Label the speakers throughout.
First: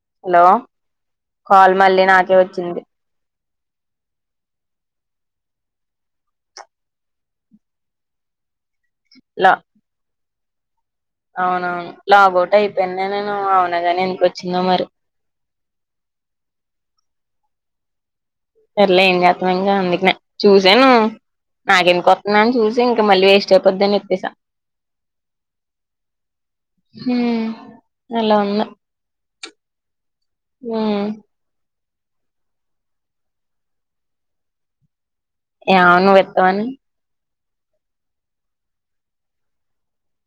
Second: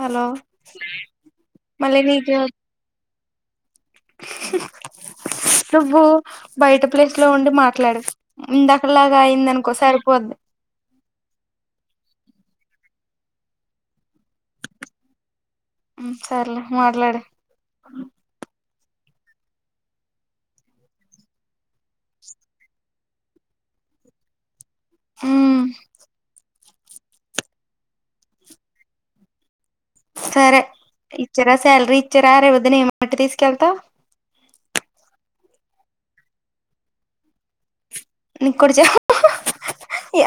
Speaker 1: Hello
Speaker 2: call
Speaker 1: మళ్లీ
Speaker 2: మళ్ళీ నాకే
Speaker 1: నీకే వ
Speaker 2: వచ్చింది
Speaker 1: నువ్వు బయట ప్లేస్ లో ఉండి మాట్లాడు. ఇందకడ లాగా
Speaker 2: లా
Speaker 1: అయిందనుకో సరిపోద్
Speaker 2: అవునవును లాగౌట్ అయిపోయిన్నే నేను, అవునా గాని ఎందుకచ్చిందో మరి.
Speaker 1: సర్లే మాట్లాడు
Speaker 2: సర్లే ఏం చేత్తన్నావ్ ఇంగ, అందుకనే చూసాను నాకెందుకు అతుందని చూసి ఇంకా మళ్ళీ వేస్ట్ అయిపోద్దని ఎత్తేసా.
Speaker 1: ఉమ్
Speaker 2: హ్మ్ అలా ఉన్నా
Speaker 1: సరే ఇచ్చారా సాలరీ ఇచ్చారా, రే వదిని ఏమట్టి తీసుకెళ్తావ్
Speaker 2: యా నువ్వు ఇత్తావని
Speaker 1: నీకు కూడా చ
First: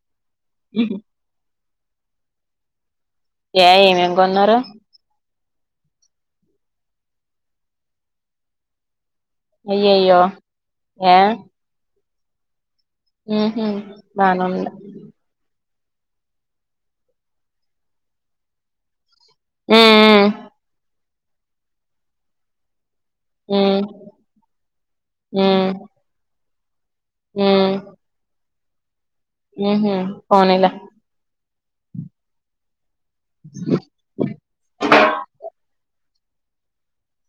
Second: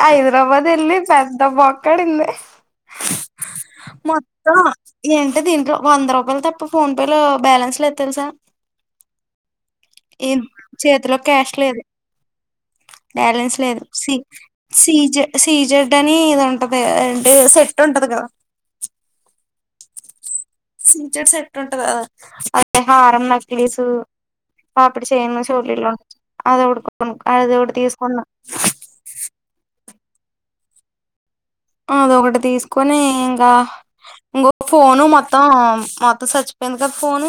Speaker 1: హైదరాబాద్ ఎల్లి పెద్ద బొక్ కడింది
Speaker 2: ఏ ఏమేం కొన్నారు
Speaker 1: మొత్తం ఎం టే దీంట్లో వంద రూపాలు తప్ప ఫోన్ పే లో బ్యాలెన్స్ లేదు తెలుసా?
Speaker 2: అయ్యయ్యో
Speaker 1: ఏమ్
Speaker 2: ఏ
Speaker 1: చేతిలో క్యాష్ లేదు బ్యాలెన్స్
Speaker 2: ఉహు
Speaker 1: లేదు సీ
Speaker 2: బానే ఉంది
Speaker 1: సీజ సీజర్ అని ఇది ఉంటది అంటే సెట్ ఉంటది కదా
Speaker 2: ఉం ఉం
Speaker 1: ఫీచర్స్ సెట్ ఉంటది కధ హారం
Speaker 2: ఉమ్
Speaker 1: నక్లీీస్ పాపిడి చేను
Speaker 2: ఉమ్
Speaker 1: చోల్లిలో అద అదొటి తీసుకున్న
Speaker 2: హమ్ పోనీలే
Speaker 1: అదొకటి తీసుకొని ఇంకా ఇంకో ఫోను మొత్తం మత్త చచ్చిపోయింది క ఫోన్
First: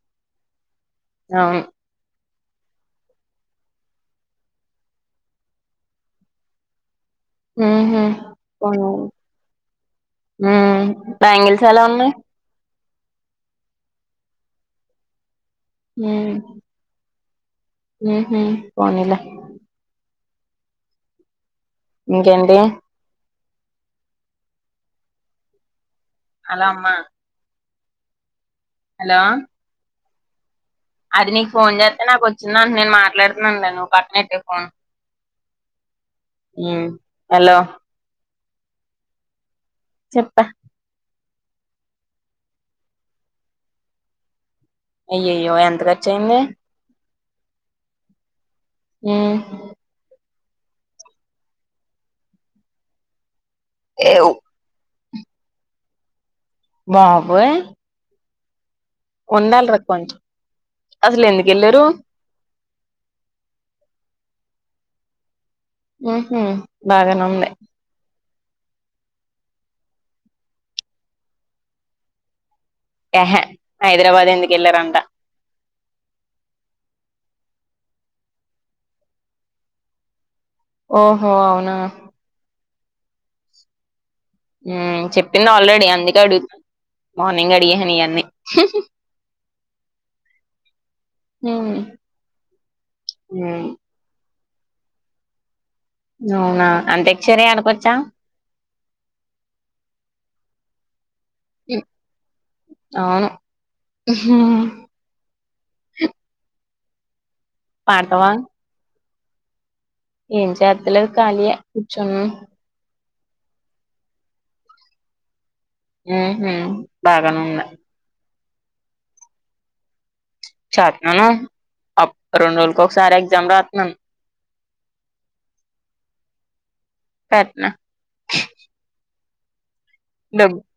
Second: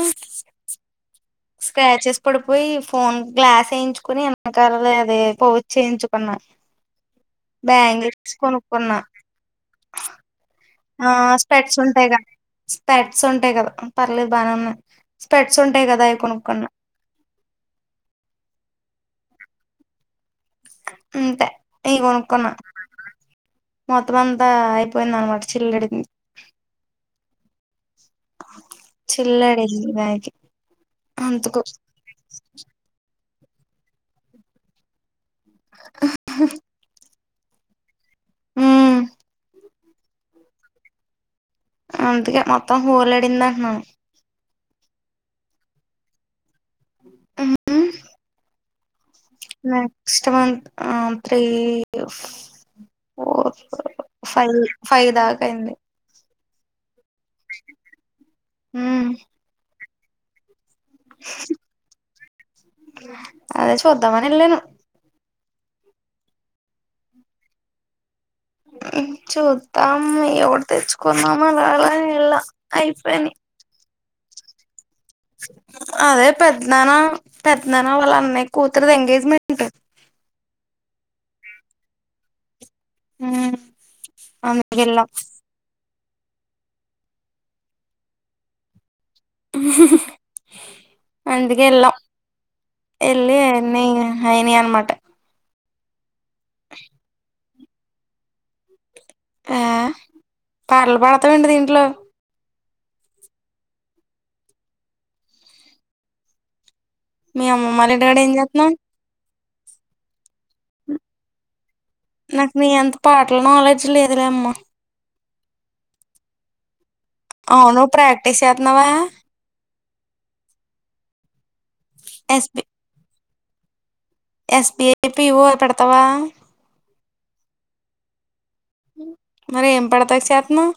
Speaker 2: అవును
Speaker 1: స్కచెస్ ఇప్పుడు పోయి ఫోన్ గ్లాస్ వేయించుకుని ఎనకాలలే అదే పౌచ్ చేయించుకున్నా
Speaker 2: ఉహు
Speaker 1: బ్యాంగిల్స్
Speaker 2: పోనీ
Speaker 1: కొనుక్కున్నా
Speaker 2: హ్మ్
Speaker 1: ఆ
Speaker 2: బ్యాంగిల్స్
Speaker 1: స్పెట్స్
Speaker 2: ఎలా ఉన్నాయి
Speaker 1: ఉంటాయిగా స్పెట్స్ ఉంటాయి కదా పర్లేదు బాగానే ఉన్నాయి స్పెట్స్ ఉంటాయి కదా అవి కొనుక్కున్నా
Speaker 2: హు హమ్ పోనీలే
Speaker 1: అంతే ఇవి కొనుక్కున్నా
Speaker 2: ఇంకేంటి
Speaker 1: మొత్తం అంతా అయిపోయింద అనమాట చిల్ల అడిగింది
Speaker 2: హాలో అమ్మ
Speaker 1: చిల్లడంది బే [unintelligible]
Speaker 2: అది నీకు ఫోన్ చేస్తే నాకు వచ్చిందంట నేను మాట్లాడుతున్నాన్లే నువ్వు పక్కనెట్టేయి ఫోన్ ఉం హలో
Speaker 1: ఉమ్
Speaker 2: చెప్పా
Speaker 1: అందుకే మొత్తం హోలాడింద అంటున్నాను
Speaker 2: అయ్యయ్యో ఎంత రచ్చ అయింది
Speaker 1: ఆ [unintelligible]
Speaker 2: హ్మ్
Speaker 1: నెక్స్ట్ మంత్ ఆ త్రీ ఫోర్
Speaker 2: ఏవ్
Speaker 1: ఫై ఫై దాకా అయింది
Speaker 2: బాబోయి
Speaker 1: ఉమ్
Speaker 2: ఉండాలిరా కొంచం అసలు ఎందుకు వెల్లిరు
Speaker 1: అదే చూద్దామని వెళ్ళాను
Speaker 2: హు హమ్ బాగానే ఉంది
Speaker 1: చూద్దాం ఎదో ఒకటి తెచ్చుకున్నామని అలా వెళ్ళా అయిపోయినయి
Speaker 2: ఎహే హైదరాబాద్ ఎందుకు వెళ్లారంట
Speaker 1: అదే పెద్దనాన్న పెద్దనానా వాళ్ళ అన్నయ్య కూతురది ఎంగేజ్మెంట్
Speaker 2: ఓహో అవునా
Speaker 1: ఉం
Speaker 2: ఉం చెప్పింది ఆల్రెడీ అందుకే అడుగుతున్న మార్నింగ్ అడిగేసాను ఇవన్నీ
Speaker 1: అందుకే
Speaker 2: హ్మ్
Speaker 1: వెళ్ళాము వెళ్లి
Speaker 2: హ్మ్
Speaker 1: అన్ని అయినయి అనమాట
Speaker 2: అవునా అంత ఎచ్చర [unintelligible] ఆడకోొచ్చా
Speaker 1: ఆ పాటలు పాడతావ ఎంటి దీంట్లో
Speaker 2: అవును
Speaker 1: మీ అమ్మమ్మ వాళ్ల ఇంటి కాడ
Speaker 2: పాడతావా
Speaker 1: ఏమ్ చెత్తనవ్
Speaker 2: ఏంచేతలేం ఖాళీయే కూర్చునం
Speaker 1: నాకు నీ అంత పాటల నాలెడ్జ్ లేదులే అమ్మ
Speaker 2: ఉహు బాగానే ఉన్నా
Speaker 1: టేసే తానవ
Speaker 2: చేస్తున్నాను రెండు
Speaker 1: ఎస్బి
Speaker 2: రోజులకి ఒకసారి ఎగ్జామ్ రాతున్నాను
Speaker 1: ఎస్బిఐ పి ఇవో పెడతావా
Speaker 2: పెట్నూ
Speaker 1: మరి ఏం పడతాయి చేతునావ్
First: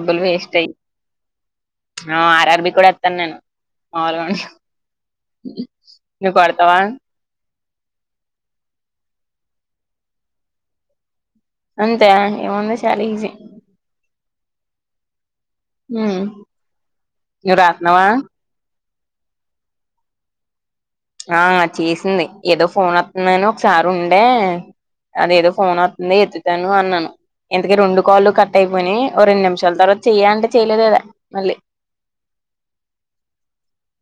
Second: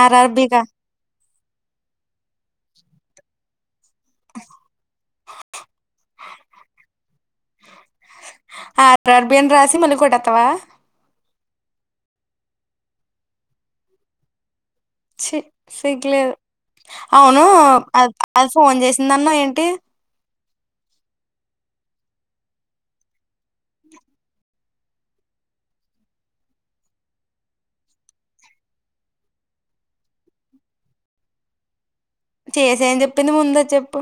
Speaker 1: ఆర్ ఆర్ బీ
Speaker 2: వేస్ట్
Speaker 1: కా
Speaker 2: అయ్యి ఆ ఆర్ ఆర్ బి కూడా వేతను నేను మాములు గానే చు కొడతవా
Speaker 1: ఆ అర్బిన్ రాసి మలి కొటేతావా
Speaker 2: అంతే ఇముంద చాల ఈజీ
Speaker 1: చి సిగు
Speaker 2: ఉమ్
Speaker 1: లేదు అవును
Speaker 2: నువ్వు రాత్నావా
Speaker 1: అది ఫోన్ చేసి ఎందమా ఏంటి
Speaker 2: ఆ చేసింది ఏదో ఫోన్ వస్తుందని ఒకసారి ఉండే అదేదో ఫోన్ వస్తతుతుంద ఎత్తాను అన్నాను ఎందుకే రెండు కాళ్ళు కట్ అయిపోయి ఓ రెండు నిమిషాల తర్వాత చెయ అంటే చెయలేదు కదా మళ్ళీ
Speaker 1: చేసేని చెప్పింది ముందు చెప్పు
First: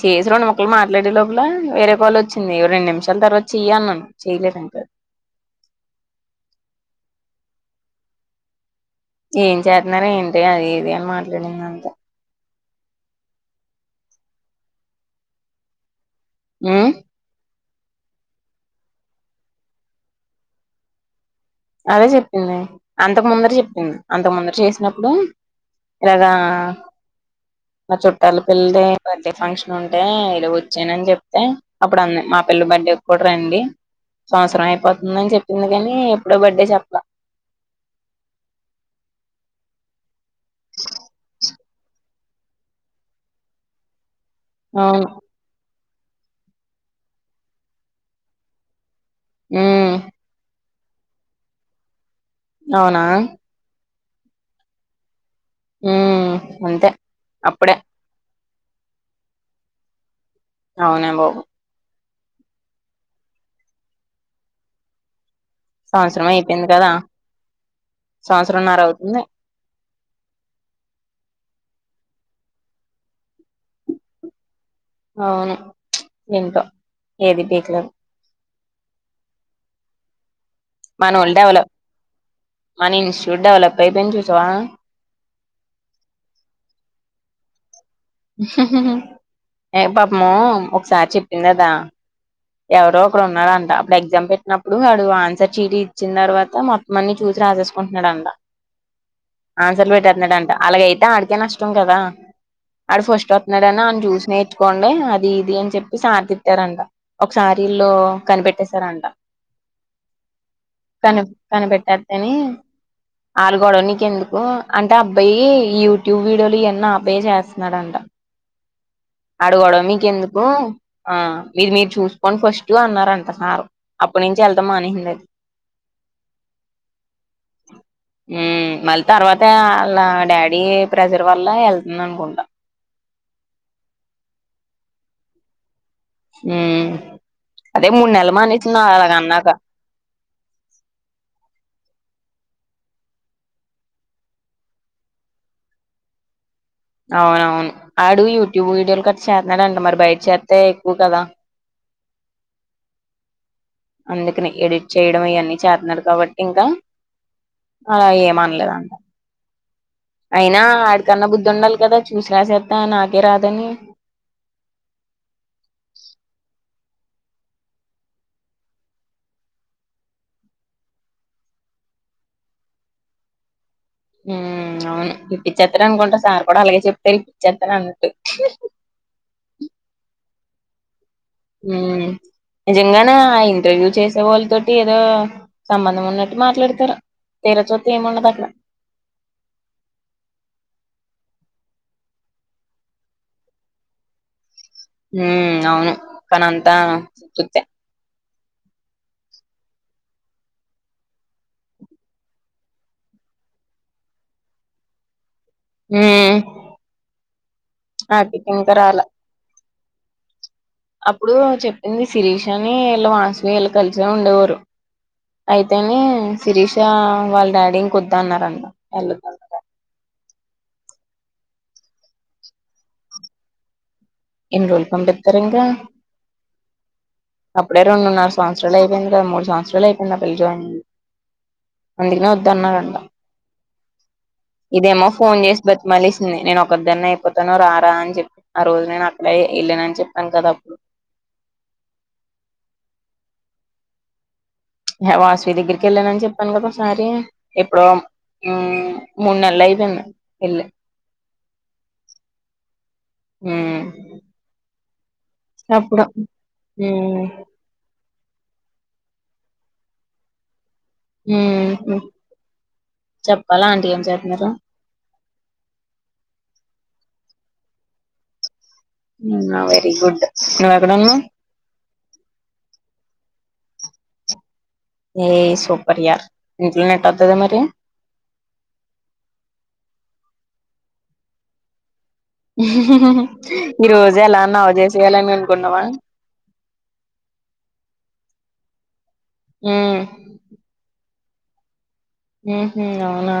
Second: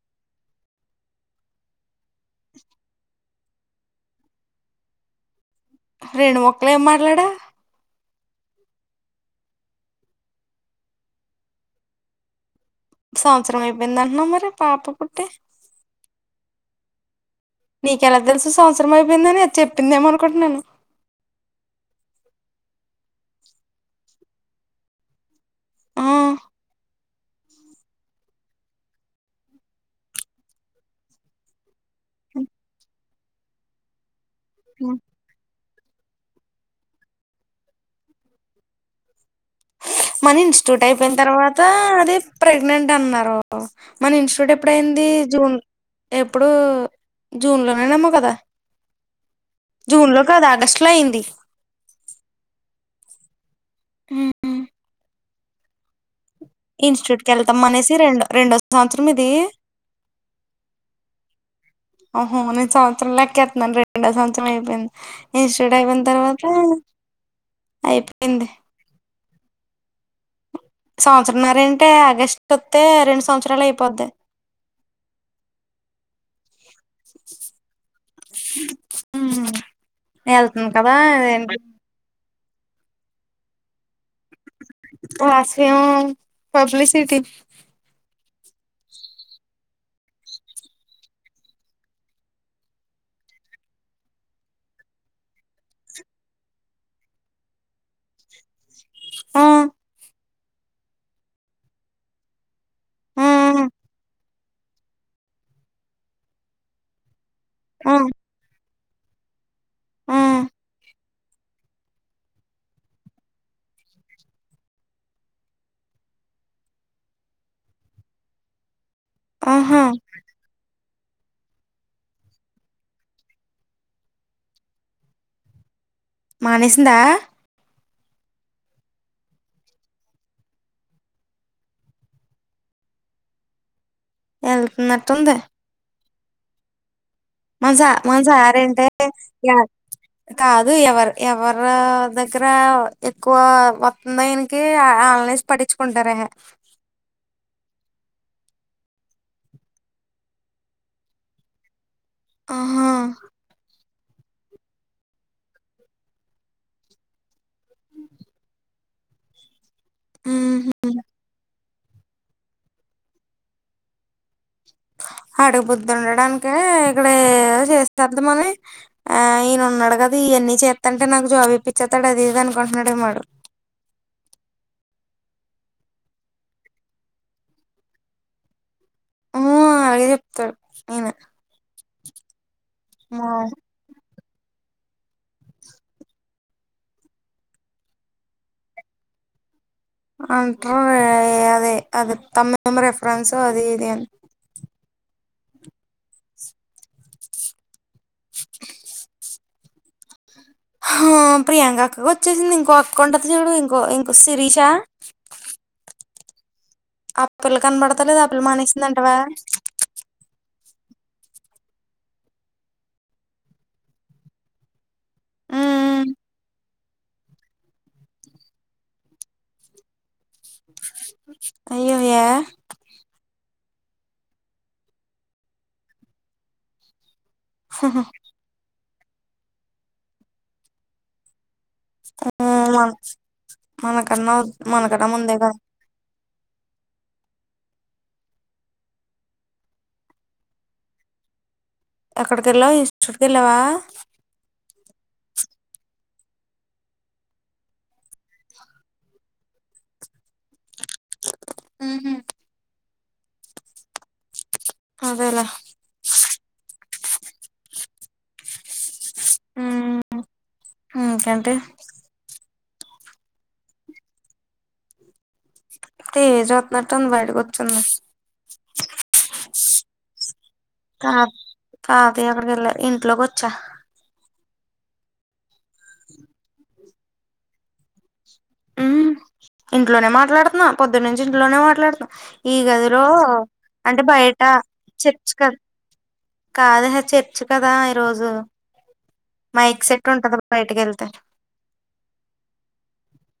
Speaker 2: చేసి రెండు ముక్కలు మాట్లాడే లోపల వేరే వాళ్ళ వచ్చింది రెండు నిమిషాల తర్వాత చెయ్య అన్నాను చేయలేదక
Speaker 1: రెండు ముక్కలు ఏం మాట్లాడావ్
Speaker 2: ఏం చేతున్నారో ఏంటి అది ఏది అని మాట్లాడింది అంతే
Speaker 1: సంవత్సరం అయిపోయింది అంటున్నావ్ మరి పాప పుట్టే
Speaker 2: ఉ
Speaker 1: నీకెలా తెలుసు సంవత్సరం అయిపోయిందని అది చెప్పిందేమో అనుకుంటున్నాను
Speaker 2: అదే చెప్పింది అంతకు ముందర చెప్పింది అంతకు ముందర చేసినప్పుడు ఇగా
Speaker 1: ఆ
Speaker 2: మా చుట్టాల పిల్లది బర్త్డే ఫంక్షన్ ఉంటే ఏదో వచ్చానని చెప్తే అప్పుడు అన్న మా పిల్ల బర్త్డే కూడా రండి సంవత్సరం అయిపోతుందని చెప్పింది కానీ ఇప్పుడు బర్డే చెప్పలా
Speaker 1: మనీ ఇన్స్టిట్యూట్ అయిపోయిన తర్వాత అదే ప్రెగ్నెంట్ అన్నారు, మన ఇన్స్టిట్యూట్ ఎప్పుడైంది
Speaker 2: అవును
Speaker 1: జూన్ ఎప్పుడు జూన్ లోనేనమ్మా కదా
Speaker 2: ఉమ్
Speaker 1: జూన్ లో కాదు ఆగస్టు లో అయింది
Speaker 2: అవునా
Speaker 1: ఉహు
Speaker 2: ఉ
Speaker 1: ఇన్స్టిట్యూట్ క వెళ్తాం అనేసి రెండో రెండో సంవత్సరం ఇది
Speaker 2: అవునే బాబు
Speaker 1: ఓహో నేను సంవత్సరలు లేక్క ఎతున్నాడి రెండో సంవత్సరం అయిపోయింది అన్ని ఇన్స్టటూట్ అయిపోయిన
Speaker 2: సంవత్సరం
Speaker 1: తర్వాత
Speaker 2: అయిపోయింది కదా
Speaker 1: అయిపోయింది
Speaker 2: సంవత్సరంన్నర అవుతుంది
Speaker 1: సంవత్సరంన్నర అంటే ఆగస్టు వస్తతే రెండు సంవత్సరాలు అయిపోది
Speaker 2: అవును ఏంటో ఏది పీక్లేదు
Speaker 1: ఉ వెళ్తుంది కదా
Speaker 2: మనోళ్ళు
Speaker 1: అదేంటి
Speaker 2: డెవలప్ మన ఇస్టిట్యూట్ డావలప్ అయి
Speaker 1: రాసిమ్ పబ్లిసిటీ
Speaker 2: ఏ పాపము ఒకసారి చెప్పిందిదా ఎవరో ఒక్కడు ఉన్నారంట అప్పుడు ఎగ్జామ్ పెట్టినప్పుడు వాడు ఆన్సర్ చీటి ఇచ్చిన తర్వాత మొత్తం అన్ని చూసి రాజేసుకుంటున్నాడంటా
Speaker 1: ఆ
Speaker 2: ఆన్సర్లు పెట్టన్నాడంట అలాగైతే ఆడికే నష్టం కదా ఆడు
Speaker 1: ఆ
Speaker 2: ఫస్ట్ వస్తున్నాడన్న ఆని చూసి నేర్చుకోండి అది ఇది అని చెప్పి సార్ తిట్టారంట ఒకసారి వీలు
Speaker 1: ఆ
Speaker 2: కనిపెట్టేశారంట
Speaker 1: ఆ
Speaker 2: కని కనిపెట్టద్దని ఆళ గొడవ నీకు ఎందుకు అంటే అబ్బాయి ఈ యూట్యూబ్ వీడియోలు ఇవన్న అబ్బాయే చేస్తున్నాడంట అడి
Speaker 1: ఆహా!
Speaker 2: గొడవ మీకెందుకు ఆ మీరు మీరు చూసుకోంని ఫస్ట్ అన్నారు అంట సారు అప్పటి నుంచి వెళ్తాం మానేసింది అది
Speaker 1: మానేసిందా
Speaker 2: ఉ మళ్ళీ తర్వాత వాళ్ళ డాడీ ప్రెజర్ వల్ల వెళ్తుంది అనుకుంటా
Speaker 1: వెళ్తున్నట్టుంది
Speaker 2: ఆ
Speaker 1: మన స మన సార్ అంటే
Speaker 2: అన్నాక
Speaker 1: కాదు ఎవరు ఎవరో దగ్గర ఎక్కువ వత్తందయనికి ఆన్లైన్ పటించుకుంటారే
Speaker 2: అవునవును ఆడు యూట్యూబ్ వీడియోలు కట్ట చేస్తున్నాడంట మరి బయట చేతే ఎక్కువ కదా
Speaker 1: ఆహా
Speaker 2: అందుకని ఎడిట్ చేయడం ఇవన్నీ చేస్తున్నారు కాబట్టి ఇంకా అలా ఏమనలేదంట అయినా
Speaker 1: హుహు.
Speaker 2: ఆడికన్నా బుద్ధి ఉండాలి కదా చూసి రాసేద్దా నాకే రాదని
Speaker 1: అడుగు బుద్ధి ఉండడానికి ఇక్కడ చేస్తారుది మళ్ళీ ఆ ఈయన ఉన్నాడు కదా ఎన్ని చేస్తంటే నాకు జాబ్ ఇప్పించేస్తాడు అది ఇది అనుకుంటున్నాడేమాడు
Speaker 2: అవును ఇప్పచ్చత్తను అనుకుంటా సార్ కూడా అలాగే చెప్తారు ఇప్పిచ్చేత్తను అన్నట్
Speaker 1: ఆ అలాగే చెప్తాడు ఇన
Speaker 2: నిజంగానే ఆ ఇంటర్వ్యూ చేసి వాళతోటి ఏదో సంబంధం ఉన్నట్టు మాట్లాడతారు తీర చుతే ఏమిండదు అక్కడ
Speaker 1: అంటారు అదే అదే తమ రెఫరెన్సు అది ఇది అంత
Speaker 2: హ అవును కనీ అంతా సప్పతే
Speaker 1: ప్రియాంక అక్క వచ్చేసింది ఇంకో అక్కంట చూడు ఇంకో ఇంకో శిరీష
Speaker 2: ఆ
Speaker 1: ఆ పిల్ల కనపడతా లేదు ఆ పిల్ల
Speaker 2: రాలే
Speaker 1: మానేసిందంటవా
Speaker 2: అప్పుడు చెప్పింది శిరీష్ అని ఇలా వాస్వి ఇలా కలిసే ఉండేవారు అయితేనే
Speaker 1: ఉమ్,
Speaker 2: శిరీష వాళ్ళ డాడీ ఇంకొద్దా అన్నారన్న వెళొద్దని
Speaker 1: అయ్యో ఏ
Speaker 2: ఎన్ని రోజలుు పంపిస్తారు ఇంకా అప్పుడే రెండున్నర సంవత్సరాలు అయి మూడు సంవత్సరాలు అయిపోయింది ఆ పిల్ల జోయిన్ అందుకనే వద్దు
Speaker 1: ఉమ్, మన
Speaker 2: అన్నరంట
Speaker 1: మనకన్నా
Speaker 2: ఇదేమో
Speaker 1: మనకన్నా ముందే
Speaker 2: ఫోన్
Speaker 1: కదా
Speaker 2: చేసి బతి మలిసింది నేను ఒకద్దన్న అయిపోతు తను రారా అని చెప్పి ఆ రోజు నేను అక్కడ వెళ్ళన అని చెప్పాను కదా అప్పుడు
Speaker 1: ఎక్కడికెళ్ళావు ఇన్స్టిట్యూట్ కి వెళ్ళావా
Speaker 2: వాష్వి దగ్గరికి వెళ్ళానని చెప్పాను కదా ఒకసారి ఎప్పుడో ఉం మూన్నెలయి పోయింది వెళ్లి
Speaker 1: ఉహు
Speaker 2: ఉహ్
Speaker 1: అదర
Speaker 2: ఉ
Speaker 1: ఉ ఇంకేంటి
Speaker 2: ఉహు చెప్పాలా అంటీ ఏం చేతున్నారు
Speaker 1: టీవీ చూతున్నట్టుంది బయట కూర్చుంది
Speaker 2: అవునా వెరీ గుడ్ నువ్వు
Speaker 1: త
Speaker 2: ఎక్కడున్నావ్
Speaker 1: తాత ఏక్కడికి ఏల్లే ఇంట్లోక్ చహ్
Speaker 2: ఏయ్ సూపర్ యార్ ఇంట్లో నెట్ ఒత్తదా మరి
Speaker 1: ఉ ఇంట్లోనే మాట్లాడుతున్నా పొద్దున్నుంచి ఇంట్లోనే మాట్లాడుతున్నా ఈ గదిలో
Speaker 2: ఈ
Speaker 1: అంటే
Speaker 2: రోజు ఎలా
Speaker 1: బయట
Speaker 2: నవ
Speaker 1: చర్చ
Speaker 2: చేసేయాలని
Speaker 1: కద్
Speaker 2: అనుకున్నావా
Speaker 1: కాదు ఏహే చర్చు కదా ఈరోజు మైక్
Speaker 2: ఉమ్
Speaker 1: సెట్ ఉంటంద గా బయటికేళ్తే
Speaker 2: ఉహు అవునా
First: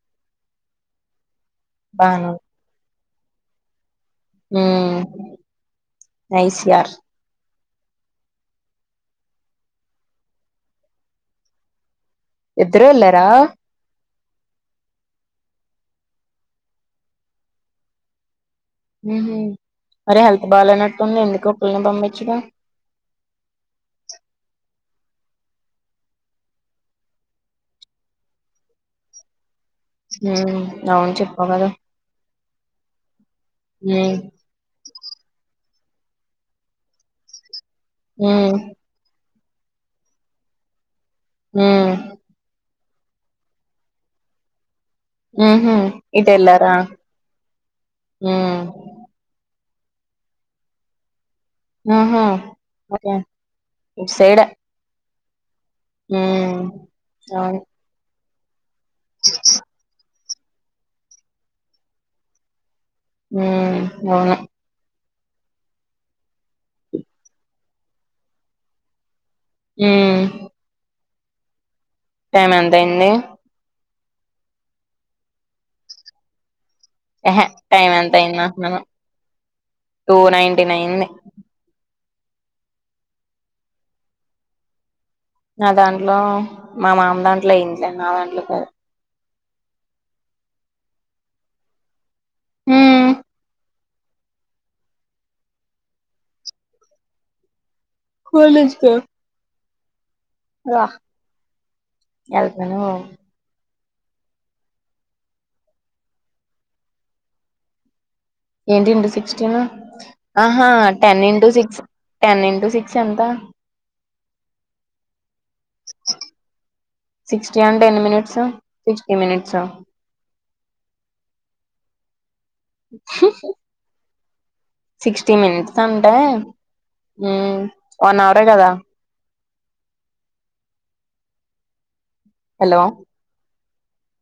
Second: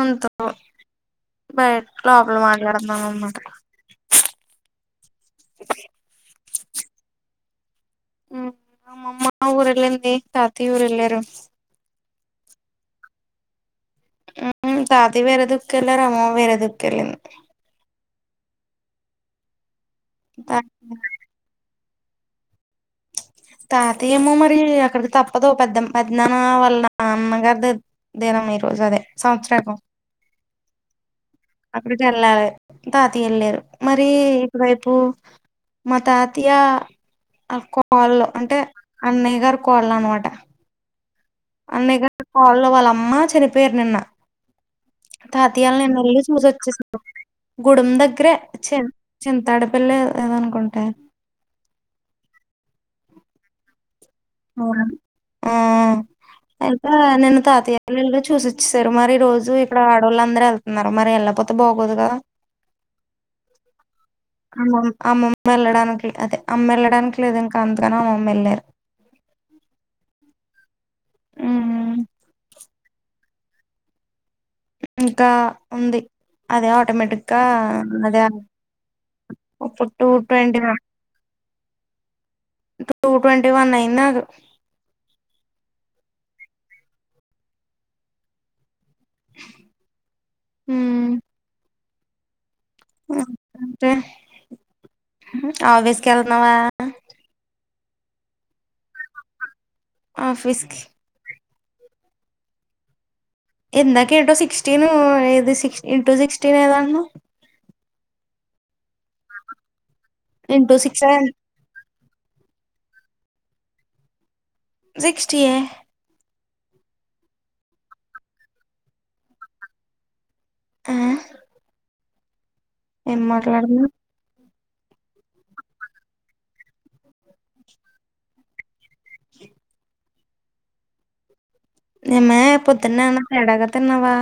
Speaker 1: అంతో బయట
Speaker 2: బాను
Speaker 1: లోపల మాట్లాడున్నా అన్మాట
Speaker 2: ఉ నైస్ యార్
Speaker 1: మా అమ్మ ఊరెళ్ళింది తాతయ్య ఊరెళ్ళారు
Speaker 2: ఇద్దరు ఎల్లారా
Speaker 1: తాతయ్య వేరే దుక్కేళ్ళారు అమ్మ వేర దుక్కెళింది
Speaker 2: మరి హెల్త్ బాలేనట్టుంది ఎందుకు ఒక్కల్నే పంపించడం
Speaker 1: తాతయ్య ఏమో మరి అక్కడికి తప్పదు పెద్ద పెద్నాన్న వళ్ల అమ్మగారిది దినం ఈ రోజు అదే సంవత్సరీకం
Speaker 2: హ్మ్ అవున్ చెప్
Speaker 1: అక్కడికి వెళ్లాలి తాతయ్య ఏళ్ళారు మరి
Speaker 2: ఉమ్
Speaker 1: ఇటువైపు మా తాతయ్య అక్కో వాళ్ళు
Speaker 2: ఉమ్
Speaker 1: అంటే అన్నయ్యగారు కొడలను మాట
Speaker 2: ఉమ్
Speaker 1: అన్నయగారు కోడలు వాళ్ళ అమ్మ చనిపోయారు నిన్న
Speaker 2: ఉహు
Speaker 1: తాతయోళ్లు నిన్నెల్లి
Speaker 2: ఇటు వెళ్ళారా
Speaker 1: చూసోచ్చేరు గూడెం దగ్గరే
Speaker 2: ఉమ్
Speaker 1: చిన్ చింతాడు పెళ్లే ఏదోనుకుంట
Speaker 2: ఆహా ఒకే ఇటు సైడే
Speaker 1: అవునా! ఆ
Speaker 2: ఉమ్
Speaker 1: అయితే నిన్న
Speaker 2: అవును
Speaker 1: తాతయోళ్లు ఎల్ చూసోచ్చేసారు మరి ఈ రోజు ఇక్కడ ఆడోళ్ళు అందరూ వెళ్తున్నారు మరి వెళ్ళపోతే బాగోదు కదా
Speaker 2: హ్మ్ అవును
Speaker 1: అమ్మమ్ అమ్మమ్మ వెళ్ళడానికి అదే అమ్మ వెళ్ళడానికి లేదు ఇంకా అంతకని అమ్మమేళ్ళారు
Speaker 2: హ్మ్
Speaker 1: ఉహు
Speaker 2: టైం ఎంత అయింది
Speaker 1: ఇంకా ఉంది అదే ఆటోమేటిక్గా
Speaker 2: ఎహె టైం ఎంత
Speaker 1: అదే
Speaker 2: అయింది అంటున్నాను
Speaker 1: ఇప్పుడు టూ ట్వంటీ
Speaker 2: నైన్టీన్
Speaker 1: వన్
Speaker 2: అయింది
Speaker 1: టూ ట్వంటీ వన్ అయింది నాకు
Speaker 2: నా దాంట్లో మా మామ దాంట్లో అయిందిలే నా దాంట్లో కాదు
Speaker 1: హ్మ్
Speaker 2: ఉమ్
Speaker 1: ఆ టే ఆఫీస్ కెళ్తున్నావా
Speaker 2: కాలేజ్ కా
Speaker 1: ఆఫీస్కి
Speaker 2: ఎళ్తను
Speaker 1: ఎందాక ఏంటో సిక్స్టీన్ ఏది సిక్స్ ఇంటూ సిక్స్టీన్ ఏదొ అన్నావ్
Speaker 2: ఏంటి ఇంటూ సిక్స్టీన్ ఆహా
Speaker 1: into six
Speaker 2: ten into six ten into six ఎంత
Speaker 1: సిక్స్టీఎ
Speaker 2: సిక్స్టీ అంటె ఎన్ని మినిట్స్ సిక్స్టీ మినిట్స్ ఆ
Speaker 1: ఆ ఏం మాట్లాడుతున్నావ్
Speaker 2: సిక్స్టీ మినిట్స్ అంటే వన్ అవరే కదా
Speaker 1: ఏమే
Speaker 2: హలో
Speaker 1: పొద్దున్నే ఏమన్న తేడాగ తిన్నావా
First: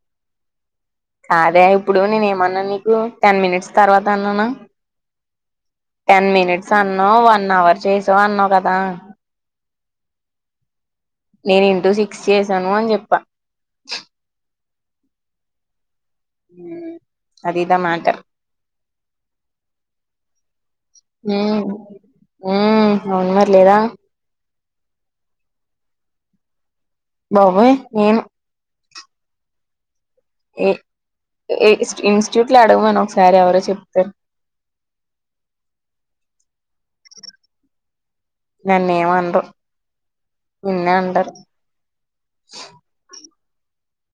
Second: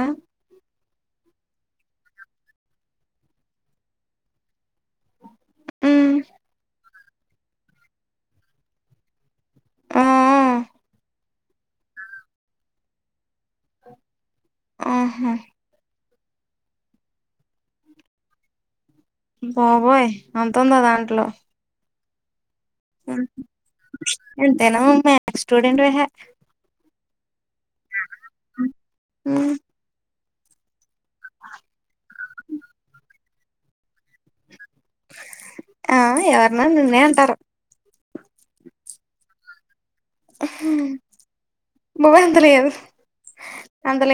Speaker 2: కాదే ఇప్పుడు నేనేమన్న నీకు టెన్ మినిట్స్ తర్వాత అన్నాన
Speaker 1: ఉమ్
Speaker 2: టెన్ మినిట్స్ అన్నావ్ వన్ అవర్ చేసావు అన్నావ్ కదా
Speaker 1: ఉహూ
Speaker 2: నేన్ ఇంటూ సిక్స్ చేసాను అని చెప్ప
Speaker 1: ఆహా
Speaker 2: మ్ అదిదా మ్యాటర్
Speaker 1: బాబోయ్ అంతుందా దాంట్లో
Speaker 2: ఉ అవును మరి లేదా
Speaker 1: తెను మే స్టూడెట్ వేహే
Speaker 2: బాబోయ్ నేను
Speaker 1: మ్
Speaker 2: ఏ ఇన్స్టిట్యూట్ లో అడగమను ఒకసారి ఎవరో చెప్తారు
Speaker 1: ఆ ఎవరన నిన్నే అంటారు
Speaker 2: నన్నేమన్రు.
Speaker 1: అహ బాబోయ్ అంతలేదు అంతలే